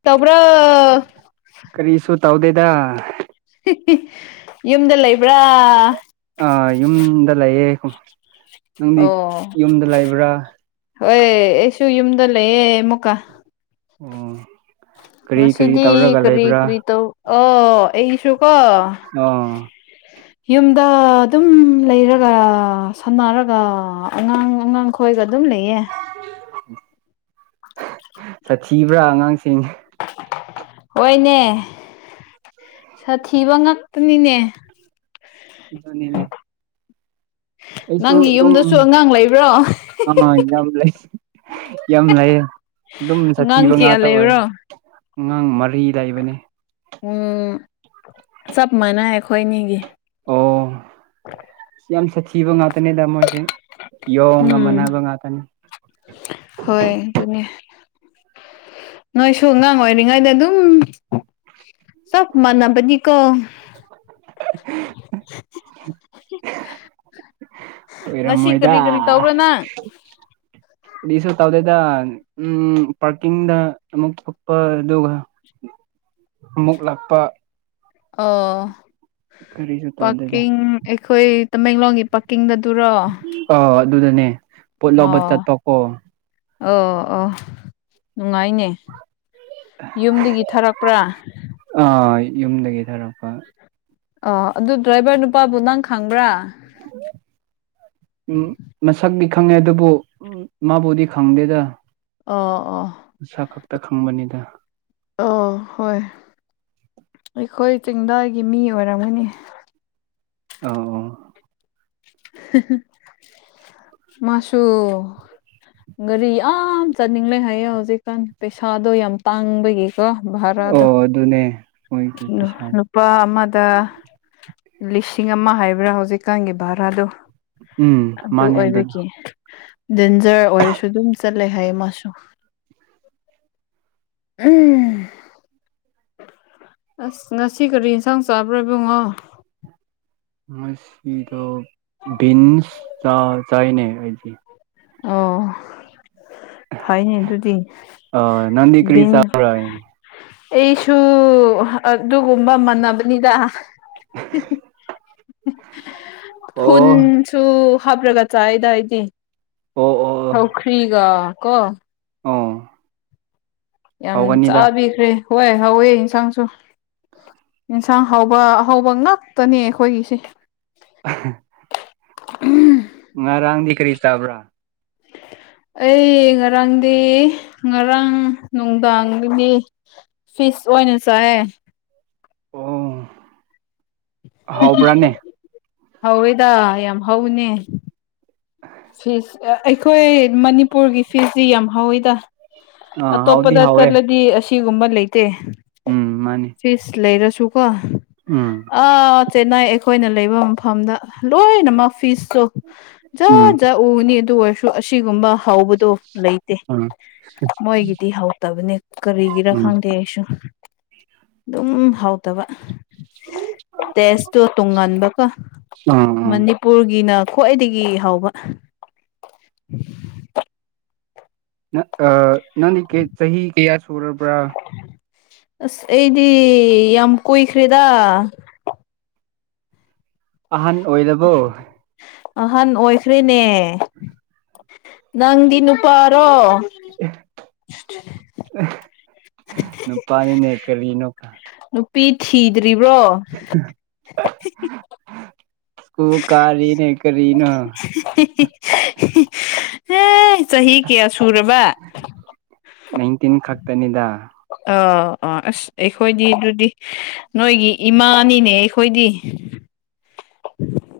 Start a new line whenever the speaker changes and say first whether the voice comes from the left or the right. left: ꯇꯧꯕ꯭ꯔꯣ
right: ꯀꯔꯤꯁꯨꯣ ꯇꯥꯎꯗꯦꯗ
left: ꯌꯨꯝꯗ ꯂꯩꯕ꯭ꯔꯥ
right: ꯑ ꯌꯨꯝꯗ ꯂꯩꯌꯦꯦ ꯅꯪꯗꯤ
left: ꯑꯣ
right: ꯌꯨꯝꯗ ꯂꯩꯕ꯭ꯔꯥ
left: ꯍꯣꯏ ꯑꯩꯁꯨ ꯌꯨꯝꯗ ꯂꯩꯌꯦꯦ ꯃꯨꯀꯥ
right: ꯎꯝ
left: ꯉ ꯁꯤꯗꯤ ꯀꯔꯤ ꯀꯔꯤ ꯇꯧ ꯑ ꯑꯩꯁꯨ ꯀꯣ
right: ꯑꯣ
left: ꯌꯨꯝꯗ ꯑꯗꯨꯝ ꯂꯩꯔꯒ ꯁꯥꯟꯅꯔꯒꯥ ꯑꯉꯥꯡ ꯑꯉꯥꯡꯈꯣꯏꯒ ꯑꯗꯨꯝ ꯂꯩꯌꯦ
right: [inaudible] ꯊꯤꯕ꯭ꯔꯥ ꯑꯉꯥꯡꯁꯤꯡ
left: ꯍꯣꯏꯅꯦ ꯁꯥꯊꯤꯕ ꯉꯥꯛꯇꯅꯤꯅꯦ
right: ꯗꯨꯅꯤꯅꯦ ꯑꯩꯁꯨ
left: ꯅꯪꯒꯤ
right: ꯑꯗꯨꯝ
left: ꯌꯨꯝꯗꯁꯨ ꯑꯉꯥꯡ ꯂꯩꯕ꯭ꯔꯣ
right: ꯑꯃ ꯌꯥꯝ ꯂꯩ ꯌꯥꯝ ꯂꯩꯌꯦ ꯑꯗꯨꯝ
left: ꯑꯉꯥꯡ
right: ꯁꯥꯊꯤꯕ
left: ꯀꯌꯥ
right: ꯉꯥꯛꯇ ꯑꯣꯏ
left: ꯂꯩꯕ꯭ꯔꯣ
right: ꯑꯉꯥꯡ ꯃꯔꯤ ꯂꯩꯕꯅꯤ
left: ꯎꯝ ꯆꯞ ꯃꯥꯟꯅꯩ ꯑꯩꯈꯣꯏꯅꯤꯒꯤ
right: ꯑꯣ ꯁꯤ ꯌꯥꯝ ꯁꯥꯊꯤ ꯀꯤꯕ ꯉꯥꯛꯇꯅꯤꯗ ꯃꯣꯏꯁꯦ ꯌꯣꯡꯒ
left: ꯎꯝ
right: ꯃꯥꯟꯅꯕ ꯉꯥꯇꯅꯤ
left: ꯍꯣꯏ ꯑꯗꯨꯅꯦ ꯅꯣꯏꯁꯨ ꯑꯉꯥꯡ ꯑꯣꯏꯔꯤꯉꯩꯗ ꯑꯗꯨꯝ ꯆꯞ ꯃꯥꯟꯅꯕꯅꯤꯀꯣ
right: [unintelligible] [inaudible] [inaudible]
left: ꯉꯁꯤ ꯀꯔꯤ ꯀꯔꯤ ꯇꯧꯕ꯭ꯔꯥ ꯅꯪ
right: ꯀꯔꯤꯁꯨ ꯇꯧꯗꯦꯗ ꯎꯝ ꯄꯥꯔꯀꯤꯡꯗ ꯑꯃꯨꯛ ꯊꯣ ꯄ ꯑꯗꯨꯒ ꯑꯃꯨꯛ ꯂꯥꯛꯄ
left: ꯑꯣ
right: ꯀꯔꯤꯁꯨ ꯇꯧꯗꯦꯗ
left: ꯄꯥꯛꯀꯤꯡ ꯑꯩꯈꯣꯏ ꯇꯃꯦꯡꯂꯣꯡꯒꯤ ꯄꯥꯀꯤꯡꯗꯗꯤ
right: ꯑꯣ ꯑꯗꯨꯗꯅꯦ ꯄꯣꯠ ꯂꯧꯕ
left: ꯑꯣ
right: ꯆꯠꯄꯀꯣ
left: ꯑꯣ ꯑꯣ ꯅꯨꯡꯉꯥꯏꯅꯦ ꯌꯨꯝꯗꯒꯤ ꯊꯥꯔꯛꯄ꯭ꯔꯥ
right: ꯑꯥ ꯌꯨꯝꯗꯒꯤ ꯊꯥꯔꯛꯄ
left: ꯑ ꯑꯗꯨ ꯗ꯭ꯔꯥꯏꯚꯔ ꯅꯨꯄꯥꯕꯨ ꯅꯪ ꯈꯪꯕ꯭ꯔꯥ
right: ꯎꯝ ꯃꯁꯛꯗꯤ ꯈꯪꯉꯦ ꯑꯗꯨꯕꯨ ꯃꯥꯕꯨꯗꯤ ꯈꯪꯗꯦꯗ
left: ꯑꯣ ꯑꯣ
right: ꯃꯁꯛ ꯈꯛꯇ ꯈꯪꯕꯅꯤꯗ
left: ꯑꯣ ꯍꯣꯏ ꯑꯩꯈꯣꯏ ꯆꯤꯡꯗꯥꯏꯒꯤ ꯃꯤ ꯑꯣꯏꯔꯝꯒꯅꯤ
right: ꯑꯧ ꯑꯣ
left: ꯃꯥꯁꯨ ꯒꯥꯔꯤ ꯌꯥꯝ ꯆꯠꯅꯤꯡꯂꯦ ꯍꯥꯏꯌꯦ ꯍꯧꯖꯤꯛꯀꯥꯟ ꯄꯩꯁꯥꯗꯣ ꯌꯥꯝ ꯇꯥꯡꯕꯒꯤ ꯀꯣ ꯚꯔꯥꯗꯣ
right: ꯑꯣ ꯑꯗꯨꯅꯦ ꯃꯣꯏꯒꯤ ꯄꯩꯁꯥ
left: ꯅꯨꯄꯥ ꯑꯃꯗ ꯂꯤꯁꯤꯡ ꯑꯃ ꯍꯥꯏꯕ꯭ꯔꯥ ꯍꯧꯖꯤꯛꯀꯥꯟꯒꯤ ꯚꯔꯥꯗꯣ
right: ꯎꯝ
left: ꯑꯗꯨ
right: ꯃꯥꯅꯦ ꯑꯗꯨꯅ
left: ꯑꯣꯏꯕꯒꯤ ꯗꯦꯟꯖꯔ ꯑꯣꯏꯔꯁꯨ ꯑꯗꯨꯝ ꯆꯠꯂꯦ ꯍꯥꯏꯌꯦ ꯃꯥꯁꯨ ꯎꯝ ꯑꯁ ꯉꯁꯤ ꯀꯔꯤ ꯌꯦꯟꯁꯥꯡ ꯆꯥꯕ꯭ꯔꯥ ꯏꯕꯨꯡꯉꯣ
right: ꯉꯁꯤꯗꯣ ꯕꯤꯟꯁ ꯆꯥ ꯆꯥꯏꯅꯦ ꯑꯩꯗꯤ
left: ꯑꯣ ꯐꯩꯅꯦ ꯑꯗꯨꯗꯤ
right: ꯑ ꯅꯪꯗꯤ ꯀꯔꯤ ꯆꯥ [unintelligible]
left: ꯕꯤꯟꯁ ꯑꯩꯁꯨ ꯑꯗꯨꯒꯨꯝꯕ ꯃꯥꯟꯅꯕꯅꯤꯗ [unintelligible] [unintelligible] ꯍꯨꯟꯁꯨ ꯍꯥꯞꯔꯒ ꯆꯥꯏꯗ ꯑꯩꯗꯤ
right: ꯑꯣ ꯑꯣ ꯑꯣ
left: ꯁꯧꯈꯔꯤꯒ ꯀꯣ
right: ꯑꯣ
left: ꯌꯥꯝ
right: ꯍꯥꯎꯒꯅꯤꯗ
left: ꯆꯥꯕꯤꯈ꯭ꯔꯦ ꯍꯣꯏ ꯍꯥꯎꯋꯦ ꯏꯟꯁꯥꯡꯁꯨ ꯑꯦꯟꯁꯥꯡ ꯍꯥꯎꯕ ꯑꯍꯥꯎꯕ ꯉꯥꯛꯇꯅꯦ ꯑꯈꯣꯏꯒꯤꯁꯦ
right: [unintelligible]
left: [unintelligible]
right: ꯉꯔꯥꯡꯗꯤ ꯀꯔꯤ ꯆꯥꯕ꯭ꯔꯥ
left: ꯑꯩ ꯉꯔꯥꯡꯗꯤ ꯉꯔꯥꯡ ꯅꯨꯡꯗꯥꯡꯗꯒꯤ ꯐꯤꯁ ꯑꯣꯏꯅ ꯆꯥꯏ
right: ꯑꯣ ꯍꯥꯎꯕ꯭ꯔꯥꯅꯦ
left: ꯍꯧꯋꯦꯗ ꯌꯥꯝ ꯍꯧꯕꯅꯦ ꯐꯤꯁ ꯑꯩꯈꯣꯏ ꯃꯅꯤꯄꯨꯔꯒꯤ ꯐꯤꯁꯁꯤ ꯌꯥꯝ ꯍꯧꯋꯤꯗ
right: ꯑꯥ ꯍꯥꯎꯗꯤ
left: ꯑꯇꯣꯞꯄꯗ
right: ꯍꯥꯎꯋꯦ
left: ꯆꯠꯂꯗꯤ ꯑꯁꯤ ꯁꯤꯒꯨꯝꯕ ꯂꯩ ꯇꯦ
right: ꯎꯝ ꯃꯥꯅꯤ
left: ꯐꯤꯁ ꯂꯩꯔꯁꯨ ꯁꯨꯀꯣ
right: ꯎꯝ
left: ꯑ ꯆꯦꯟꯅꯥꯏ ꯑꯦꯛꯁ ꯑꯈꯣꯏꯅ ꯂꯩꯕ ꯃꯐꯝꯗ ꯂꯣꯏꯅꯃꯛ ꯐꯤꯁꯇꯣ
right: ꯎꯝ
left: ꯎꯅꯤ ꯑꯗꯨ ꯑꯣꯏꯔꯁꯨ ꯑꯁꯤꯒꯨꯝꯕ ꯍꯥꯎꯕꯗꯣ ꯂꯩꯇꯦ
right: ꯎꯝ
left: ꯃꯣꯏꯒꯤꯗꯤ ꯍꯥꯎꯇꯕꯅꯦ ꯀꯔꯤꯒꯤꯔ
right: ꯎꯝ
left: ꯈꯪꯗꯦ ꯑꯩꯁꯨ ꯑꯗꯨꯝ ꯍꯥꯎ ꯇꯕ ꯇꯦꯁꯇꯣ ꯇꯨꯡꯉꯟꯥꯟꯕꯀ
right: ꯎꯝ
left: ꯃꯅꯤꯄꯨꯔꯒꯤꯅ ꯈ꯭ꯋꯥꯏꯗꯒꯤ ꯍꯥꯎꯕ [inaudible]
right: ꯑ ꯑ ꯅꯅꯤ ꯀꯦ ꯆꯍꯤꯍꯤ ꯏꯠ ꯁꯨꯔꯄ
left: ꯑꯁ ꯑꯩꯗꯤ ꯌꯥꯝ ꯀꯨꯏꯈ꯭ꯔꯦꯗ
right: ꯑꯍꯟ ꯑꯣꯏꯔꯕꯣ
left: ꯑꯍꯟ ꯑꯣꯏꯈ꯭ꯔꯦꯅꯦ ꯅꯪꯗꯤ ꯅꯨꯄꯥꯔꯣ
right: ꯅ ꯄꯅꯤ ꯅ ꯀꯂꯤꯅꯣꯀ
left: ꯅꯨꯄꯤ ꯊꯤꯗꯔꯤ ꯔꯤꯕ꯭ꯔꯣ
right: ꯁꯨ ꯀꯥꯔꯤꯅꯦ ꯀꯔꯤꯅꯣ
left: [inaudible] ꯍꯝ ꯆꯍꯤ ꯀꯌꯥ ꯁꯨꯔꯕ
right: ꯅꯥꯏꯟꯇꯤꯟ ꯈꯛꯇꯅꯤꯗ
left: ꯑꯥ ꯑꯥ ꯑꯁ ꯑꯩꯈꯣꯏꯗꯤ ꯑꯗꯨꯗꯤ ꯅꯣꯏꯒꯤ ꯏꯃꯥꯅꯤꯅꯦ ꯑꯩꯈꯣꯏꯗꯤ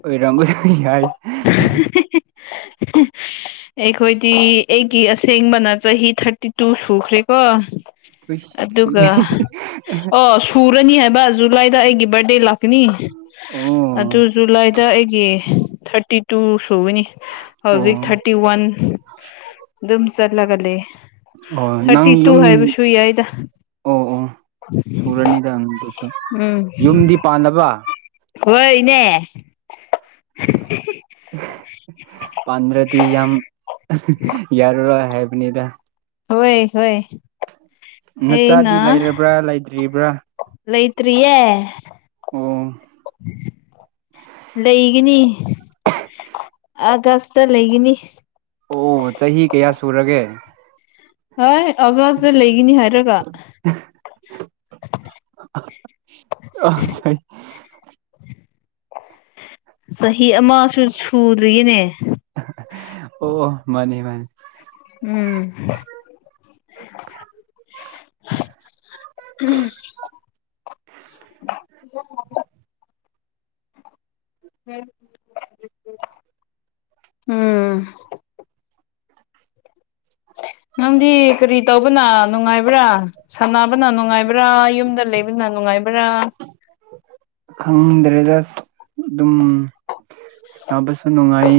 right: ꯑꯣꯏꯔꯪꯁꯨꯅꯤ ꯌꯥꯏ
left: [inaudible] ꯑꯩꯈꯣꯏꯗꯤ ꯑꯩꯒꯤ ꯑꯁꯦꯡꯕꯅ ꯆꯍꯤ ꯊꯥꯔꯇꯤ ꯇꯨ ꯁꯨꯈ꯭ꯔꯦꯀꯣ
right: ꯎꯏꯁ
left: ꯑꯗꯨꯒ
right: ꯁꯤꯗꯤ
left: ꯑꯣ ꯁꯨꯔꯅꯤ ꯍꯥꯏꯕ ꯖꯨꯂꯥꯏꯗ ꯑꯩꯒꯤ ꯕꯥꯔꯗꯦ ꯂꯥꯛꯀꯅꯤ
right: ꯑꯣ
left: ꯑꯗꯨ ꯖꯨꯂꯥꯏꯗ ꯑꯩꯒꯤ ꯊꯥꯔꯇꯤ ꯐꯥꯇꯤ ꯇꯨ ꯁꯨꯕꯅꯤ
right: ꯑꯣ
left: ꯍꯧꯖꯤꯛ ꯊꯥꯔꯇꯤ ꯋꯥꯟ ꯑꯗꯨꯝ ꯆꯠꯂꯒ ꯂꯩ
right: ꯑꯣ ꯅꯪ
left: ꯊꯥꯔꯇꯤ ꯇꯨ
right: ꯌꯨꯝ
left: ꯍꯥꯏꯕꯁꯨ ꯌꯥꯏꯗ
right: ꯑꯣ ꯑꯣ ꯁꯨꯔꯅꯤꯗꯪ ꯑꯗꯨꯁꯨ
left: ꯎꯝ
right: ꯌꯨꯝꯗꯤ ꯄꯥꯟꯂꯕꯥ
left: ꯍꯣꯏꯅꯦ
right: ꯄꯗ꯭ꯔꯗꯤ ꯌꯥꯝ ꯌꯥꯔ ꯍꯥꯏ ꯃ‌ꯦꯗꯥ
left: ꯍꯣꯏ ꯍꯣꯏ
right: ꯅꯆꯥꯗꯤ
left: ꯑꯩꯅ
right: ꯂꯩꯔꯕ꯭ꯔꯥ ꯂꯩꯗ꯭ꯔꯤꯕ꯭ꯔꯥ
left: ꯂꯩꯇ꯭ꯔꯤꯌꯦ ꯂꯩꯒꯅꯤ ꯑꯥꯒꯁꯇ ꯂꯩꯒꯅꯤ
right: ꯑꯣ ꯆꯍꯤ ꯀꯌꯥ ꯁꯨꯔꯒꯦ
left: ꯍꯣꯏ ꯑꯒꯁ ꯂꯩꯒ ꯅꯤ ꯍꯥꯏꯔꯒ
right: ꯑ ꯆꯍꯤ
left: ꯆꯍꯤ ꯑꯃꯁꯨ ꯁꯨꯗ꯭ꯔꯤꯌꯦꯅꯦ
right: ꯑꯣ ꯃꯥꯅꯤ ꯃꯥꯅꯤ
left: ꯎꯝ ꯎꯝ [inaudible] ꯎꯝ ꯅꯪꯗꯤ ꯀꯔꯤ ꯇꯧꯕꯅ ꯅꯨꯡꯉꯥꯏꯕ꯭ꯔꯥ ꯁꯥꯟꯅꯕꯅ ꯅꯨꯡꯉꯥꯏꯕ꯭ꯔꯥ ꯌꯨꯝꯗ ꯂꯩꯕꯅꯥ ꯅꯨꯡꯉꯥꯏꯕ꯭ꯔꯥ
right: ꯈꯪꯗ꯭ꯔꯦꯗ ꯑꯗꯨꯝ ꯁꯅꯕꯁꯨ ꯅꯨꯡꯉꯥꯏ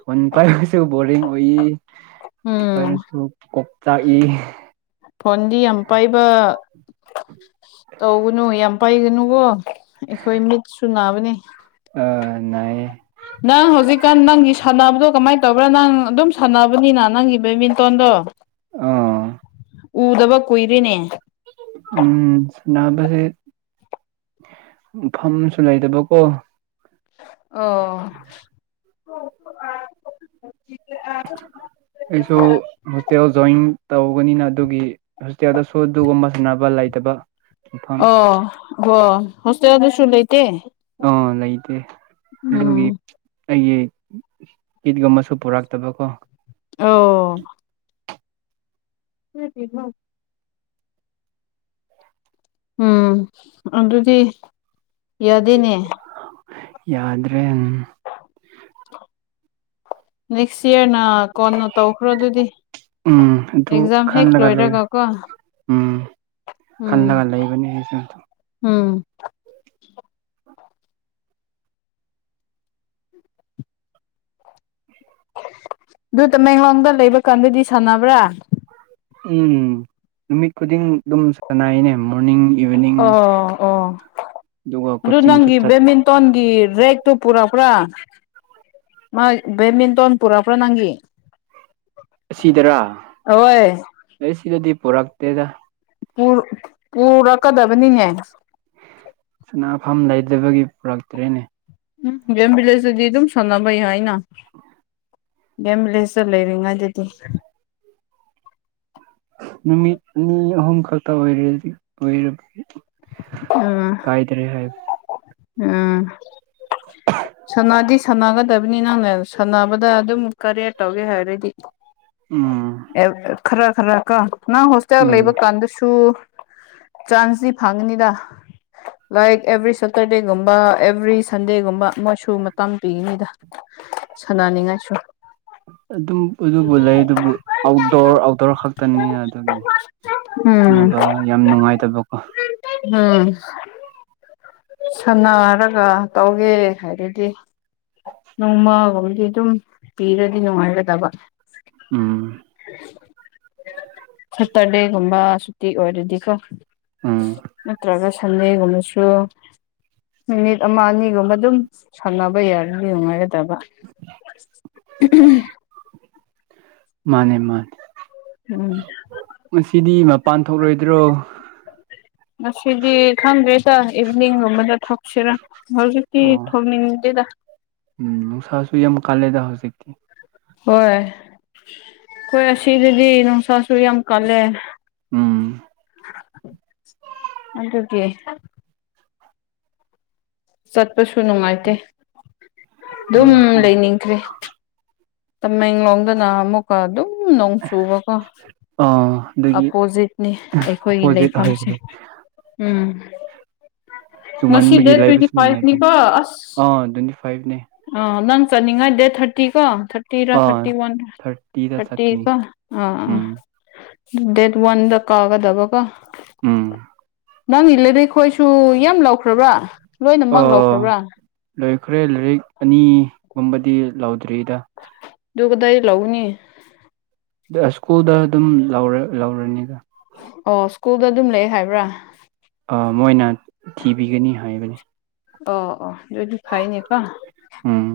right: ꯐꯣꯟ ꯄꯥꯏꯕꯁꯨ ꯕꯣꯔꯤꯡ ꯑꯣꯏꯏ
left: ꯎꯝ
right: ꯄꯔꯁꯨ ꯀꯣꯛ ꯇꯥꯛꯏ
left: ꯐꯣꯟꯗꯤ ꯌꯥꯝ ꯄꯥꯏꯕ ꯇꯧꯒꯅꯨ ꯌꯥꯝ ꯄꯥꯏꯒꯅꯨꯕꯣ ꯑꯩꯈꯣꯏ ꯃꯤꯠꯁꯨ ꯅꯥꯕꯅꯦ
right: ꯑ ꯅꯥꯏꯌꯦ
left: ꯅꯪ ꯍꯧꯖꯤꯛꯀꯥꯟ ꯅꯪꯒꯤ ꯁꯥꯟꯅꯕꯗꯣ ꯀꯃꯥꯏꯅ ꯇꯧꯕ꯭ꯔꯥ ꯅꯪ ꯑꯗꯨꯝ ꯁꯥꯟꯅꯕꯅꯤꯅ ꯅꯪꯒꯤ ꯃꯦ
right: ꯑꯥ
left: ꯎꯗꯕ ꯀꯨꯏꯔꯤꯅꯦ
right: ꯎꯝ ꯁꯅꯥꯕꯁꯦ ꯃꯐꯝꯁꯨ ꯂꯩꯇꯕꯀꯣ
left: ꯍ ꯍ
right: ꯑꯩꯁꯨ ꯍꯣꯇꯦꯜ ꯖ ꯣꯏꯟ ꯇꯧꯒꯅꯤꯅ ꯑꯗꯨꯒꯤ ꯍꯣꯁꯇꯦꯜꯗ ꯁꯎ ꯑꯗꯨꯒꯨꯝꯕ ꯁꯥꯟꯅꯕ ꯂꯩꯇꯕ ꯃꯐꯝ
left: ꯑꯣ ꯍ ꯍꯣꯁꯇꯦꯜꯗꯁꯨ ꯂꯩ
right: ꯑ ꯂꯩꯇꯦ ꯑꯗꯨꯒꯤ ꯑꯩꯒꯤ ꯀꯩꯒꯨꯝꯕꯁꯨ ꯄꯨꯔꯛꯇꯕ ꯀꯣ
left: ꯑꯣ [inaudible] ꯎꯝ ꯑꯗꯨꯗꯤ ꯌꯥꯗꯦꯅꯦ
right: ꯌꯥꯗ꯭ꯔꯦ ꯎꯝ
left: ꯅꯦꯛꯁ ꯏꯌꯔ ꯅ ꯀꯣꯟꯅ ꯇꯧꯈ꯭ꯔꯣ ꯑꯗꯨꯗꯤ
right: ꯎꯝ ꯑꯗꯨ
left: ꯑꯦꯛꯖꯥꯝ ꯍꯦꯛ
right: ꯈꯜꯂꯒ ꯂꯩ
left: ꯂꯣꯏꯔꯒꯀꯣ
right: ꯎꯝ
left: ꯎꯝ
right: ꯈꯜꯂꯒ ꯂꯩꯕꯅꯦ ꯑꯩꯁꯨ
left: ꯎꯝ ꯑꯗꯨ ꯇꯃꯦꯡꯂꯣꯡꯗ ꯂꯩꯕ ꯀꯥꯟꯗꯗꯤ ꯁꯥꯟꯅꯕ꯭ꯔꯥ
right: ꯎꯝ ꯅꯨꯃꯤꯠ ꯈꯨꯗꯤꯡ ꯑꯗꯨꯝ ꯁꯥꯟꯅꯥꯏꯅꯦ
left: ꯑꯣ ꯑꯣ
right: ꯑꯗꯨꯒ
left: ꯑꯗꯨ
right: ꯀꯣꯆꯤꯡꯁꯨ
left: ꯅꯪꯒꯤ
right: ꯆꯠ
left: ꯕꯦꯠꯃꯤꯟꯇꯣꯟꯒꯤ ꯔꯦꯠ ꯇꯨ ꯄꯨꯔꯛꯄ꯭ꯔꯥ ꯃꯥ ꯕꯦꯠꯃꯤꯟꯇꯣꯟ ꯄꯨꯔꯛꯄ꯭ꯔꯥ ꯅꯪꯒꯤ
right: ꯑꯁꯤꯗꯔꯥ
left: ꯍꯣꯏ
right: ꯁꯤꯗ ꯄꯨꯔꯛꯇꯗ
left: ꯄꯨ ꯄꯨꯔꯛꯀꯗꯕꯅꯤꯅꯦ
right: ꯁꯅꯐꯝ ꯂꯩꯗꯕꯒꯤ ꯄꯨꯔꯛꯇ꯭ꯔꯦꯅꯦ
left: ꯎ ꯦꯝꯕꯤ ꯂꯩꯁꯨꯗꯤꯗꯨ ꯁꯣꯅꯥꯕꯥꯩ ꯍꯥꯏꯅ ꯒꯦꯝꯂꯁꯨ ꯂꯩꯔꯤꯉꯥꯏ ꯑꯗꯨꯗꯤ
right: ꯅꯨꯃꯤꯠꯅꯤ ꯑꯍꯨꯝ ꯈꯛꯇ ꯑꯣꯏꯔꯦꯗꯤ ꯑꯣꯏ ꯀꯥꯏ ꯇꯔꯦ ꯍꯥꯏꯕ
left: ꯑꯥ ꯁꯥꯟꯅꯒꯗꯕꯅꯤ ꯅꯪꯅꯦ ꯁꯥꯟꯅꯕꯗ ꯑꯗꯨꯝ ꯀꯔꯤꯌꯔ ꯇꯧꯒꯦ ꯍꯥꯏꯔꯗꯤ
right: ꯎꯝ
left: ꯈꯔ ꯈꯔ ꯀ ꯅꯪ ꯍꯣꯁꯇꯦꯜ
right: ꯎꯝ
left: ꯂꯩꯕ ꯀꯥꯟꯗꯁꯨ ꯆꯥꯟꯁꯇꯗꯤ ꯐꯪꯉꯅꯤꯗ ꯂꯥꯏꯛ ꯑꯦꯕ꯭ꯔꯤ ꯁꯦꯇꯔꯗꯦꯒꯨꯝꯕ ꯑꯦꯕ꯭ꯔꯤ ꯁꯟꯗꯦꯒꯨꯝꯕꯣꯏ ꯁꯨ ꯃꯇꯝ ꯄꯤꯅꯤꯗ
right: ꯑꯗꯨꯝ ꯑꯗꯨꯕꯨ ꯂꯩ ꯑꯗꯨꯕꯨ ꯑꯥꯎꯠꯗꯣꯔ ꯑꯥꯎꯠꯗꯣꯔ ꯈꯛꯇꯅꯤ
left: ꯎꯝ
right: ꯑꯗꯨꯒꯤꯅꯕ ꯌꯥꯝ ꯅꯨꯡꯉꯥꯏꯇꯕꯀꯣ
left: ꯎꯝ ꯁꯥꯟꯅꯔꯒ ꯇꯧꯒꯦ ꯍꯥꯏꯗꯤ ꯅꯣꯡꯃꯒꯨꯝꯗꯤ ꯑꯗꯨꯝ ꯄꯤꯔꯗꯤ ꯅꯨꯡꯉꯥꯏꯒꯗꯕ
right: ꯎꯝ
left: ꯁꯠꯇꯔꯦ ꯨꯝꯕ ꯁꯨꯇꯤ ꯑꯣꯏꯔꯗꯤꯀꯣ
right: ꯎꯝ
left: ꯅꯠꯇ꯭ꯔꯒꯁ ꯑꯅꯦꯒꯨꯝꯕꯁꯨ ꯃꯤꯃꯤꯠ ꯑꯃ ꯑꯅꯤꯒꯨꯝꯕ ꯑꯗꯨꯝ ꯁꯥꯟꯅꯕ ꯌꯥꯔꯗꯤ ꯅꯨꯡꯉꯥꯏꯒꯗꯕ
right: ꯃꯥꯅꯦ ꯃꯥꯅꯦ
left: ꯎꯝ
right: ꯄꯥꯟ ꯊꯣꯛꯣꯛꯂꯣꯏꯗ꯭ꯔꯣ
left: ꯉꯁꯤꯗꯤ ꯈꯪꯗ꯭ꯔꯦꯗ ꯏꯚꯅꯤꯡꯒꯨꯝꯕꯗ ꯔꯥ
right: ꯑꯣ ꯎꯝ ꯁꯥꯁꯨꯨ ꯌꯥꯝ ꯃ ꯀꯥ ꯂꯩꯗ ꯍꯧꯁꯤ ꯑꯣꯀꯦ
left: ꯍꯣꯏ ꯍꯈꯣꯏ ꯑꯁꯤꯗꯗꯤ ꯅꯨꯡꯁꯥ ꯁꯨꯝ ꯀꯂ
right: ꯎꯝ
left: ꯑ ꯑꯗꯨ ꯁꯠ ꯆ ꯀꯁꯨ ꯅꯨꯡꯉꯥꯏꯇꯦ ꯑꯗꯨꯝ
right: ꯅꯨꯡꯉꯥꯏꯇꯦ
left: ꯂꯩꯅꯤꯡꯈ꯭ꯔꯦ ꯇꯃꯦ ꯏꯣꯪꯗꯅ ꯑꯃ ꯀ ꯑꯗꯨꯣ ꯎꯝ ꯅꯣꯡ ꯆꯨꯕꯀꯣ
right: ꯑꯥ ꯑꯗꯨꯒꯤ
left: ꯑꯄꯣꯖꯤꯠꯅꯤ ꯑꯩꯈꯣꯏꯒꯤ
right: ꯑꯄꯣꯖꯤꯠ
left: ꯂꯩꯐꯝꯁꯦ
right: ꯑꯣꯏꯈ꯭ꯔꯦ
left: ꯎꯝ ꯉꯁꯤ
right: ꯆꯨꯝꯃꯟꯕꯒꯤ
left: ꯗꯦꯠ ꯇ꯭ꯋꯦꯟꯇꯤ
right: ꯂꯩꯕꯁꯨ ꯅꯨꯡꯉꯥꯏꯇꯦ
left: ꯐꯥꯏꯚꯅꯤꯀꯣ ꯑꯁ
right: ꯑꯥ ꯇ꯭ꯋꯦꯟꯇꯤ ꯐꯥꯏꯚꯅꯦ
left: ꯑ ꯅꯪ ꯆꯅꯤꯡꯉꯥꯏ ꯗꯦꯠ ꯊꯥꯔꯇꯤ ꯀꯣ ꯊꯔꯇ ꯔ
right: ꯑꯥ
left: ꯊꯔꯇ ꯋꯥꯟ
right: ꯊꯥꯔꯇꯤꯗ
left: ꯊꯔꯇ
right: ꯆꯠꯀꯅꯤ
left: ꯀ ꯑ ꯑ
right: ꯎꯝ
left: ꯗꯦꯠ ꯋꯥꯟ ꯀꯥꯒꯗꯕꯒ
right: ꯎꯝ
left: ꯅꯪ ꯏꯜꯂꯗꯤ ꯑꯩꯈꯣꯏꯁꯨ ꯌꯥꯝ ꯂꯧꯈ꯭ꯔꯕ꯭ꯔꯥ ꯂꯣꯏꯅꯃꯛ
right: ꯑꯥ
left: ꯂꯧꯈ꯭ꯔꯕ꯭ꯔꯥ
right: ꯂꯣꯏꯈ꯭ꯔꯦ ꯂꯥꯏꯔꯤꯛ ꯑꯅꯤꯒꯨꯝꯕꯗꯤ ꯂꯧꯥꯎꯗ꯭ꯔꯤꯗ
left: ꯀꯗꯏ ꯂꯎꯅꯤ
right: ꯁ꯭ꯀꯨꯜꯗ ꯑꯗꯨꯝ ꯂꯧꯔ ꯂꯧꯔꯅꯤꯒ
left: ꯑꯣ ꯁ꯭ꯀꯨꯜꯗ ꯑꯗꯨꯝ ꯂꯩ ꯍꯥꯏꯕ꯭ꯔꯥ
right: ꯑꯥ ꯃꯣꯏꯅ ꯊꯤꯕꯤꯒꯅꯤ ꯍꯥꯏꯕꯅꯤ
left: ꯑꯣ ꯑꯣ ꯌꯣꯏꯁꯨ ꯈꯥꯏꯅꯦ ꯀ
right: ꯎꯝ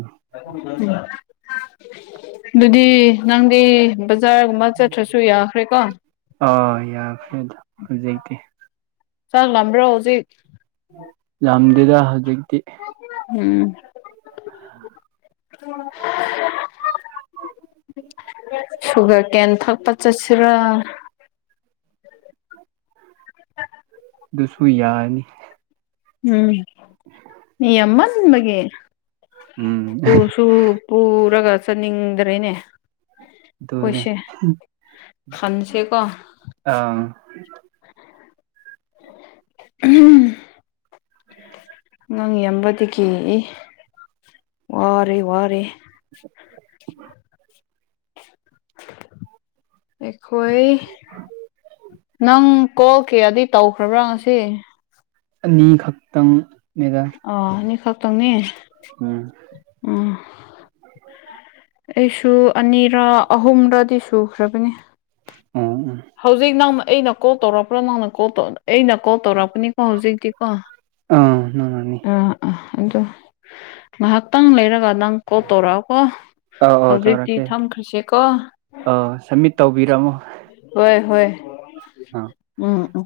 left: [inaudible] ꯑꯗꯨꯗꯤ ꯅꯪꯗꯤ ꯕꯖꯥꯔꯒꯨꯝꯕ ꯆꯠꯇ꯭ꯔꯁꯨ ꯌꯥꯈ꯭ꯔꯦꯀꯣ
right: ꯑ ꯌꯥꯔꯔꯦ ꯑꯗ ꯍꯧꯖꯤꯛꯛꯇ
left: ꯆꯥꯛꯂꯝ꯭ꯔꯣ ꯍꯧꯖꯤꯛ
right: ꯌꯥꯝꯝꯗꯗ ꯍꯧꯖ
left: ꯍ ꯎꯝ ꯎ ꯁꯨꯒꯔ ꯀꯦꯟ ꯊꯛꯄ ꯆꯠꯁꯤꯔꯥ
right: [inaudible]
left: [inaudible]
right: ꯑꯗꯨꯁꯨꯕꯨ ꯌꯥꯔꯅꯤ
left: ꯎꯝ ꯑꯃ ꯎ ꯃꯒꯤ
right: ꯎꯝ
left: ꯄ ꯁꯨ ꯄꯔꯒꯗ ꯆꯅꯤꯡꯗ꯭ꯔꯦꯅꯦ
right: ꯇꯣꯅꯦꯦ
left: ꯈꯟꯁꯦꯀꯣ
right: ꯑꯥ
left: ꯎꯝ ꯅꯪ ꯌꯕꯗꯤ ꯀꯤꯛꯏ ꯋꯥꯔꯦ ꯋꯥꯔꯦ ꯑ ꯍꯣꯏ ꯅꯪ ꯀꯣꯜ ꯀꯦ ꯑꯗꯨꯩ ꯇꯧ ꯐꯕ꯭ꯔꯪꯁꯤ
right: ꯅꯤꯈꯥꯛꯛꯇꯪ
left: ꯑꯣ ꯅꯤꯡꯈ ꯇꯅꯤ
right: ꯎꯝ
left: ꯑꯩꯁꯨ ꯑꯅꯤꯔ ꯑꯍꯨꯝꯔꯗꯤ ꯁꯨꯈ꯭ꯔꯕꯅꯤ
right: ꯎꯝ ꯎꯝ
left: ꯍꯧꯖꯤꯛ ꯅꯪ ꯑꯩꯅ ꯀꯣꯜ ꯇꯧꯔꯛꯄ꯭ꯔꯥ ꯅꯪꯅ ꯀꯣꯜ ꯑꯩꯅ ꯀꯣꯜ ꯇꯧꯔꯛꯄꯅꯤꯀꯣ ꯍꯧꯖꯤꯛꯇꯤ ꯀ ꯑ
right: ꯑꯥ ꯅꯪꯅꯅꯤ
left: ꯑ ꯑꯗ ꯉꯥꯏꯍꯥꯛꯇꯪ ꯂꯩꯔꯒ ꯅꯪ ꯀꯣꯜ ꯇꯧꯔꯛꯑꯀꯣ
right: ꯑꯧ ꯑꯧ
left: ꯍꯧꯖꯤꯛꯇꯤ
right: ꯇꯧꯔꯛꯀꯦ
left: ꯊꯝꯈ꯭ꯔꯁꯤꯦꯀꯣ
right: ꯑꯧ ꯁꯝꯃꯤꯠ ꯇꯧꯕꯤꯔꯝꯃꯣ
left: ꯍꯣꯏ ꯍꯣꯏ
right: ꯑ
left: ꯎꯝ ꯎꯝ ꯎ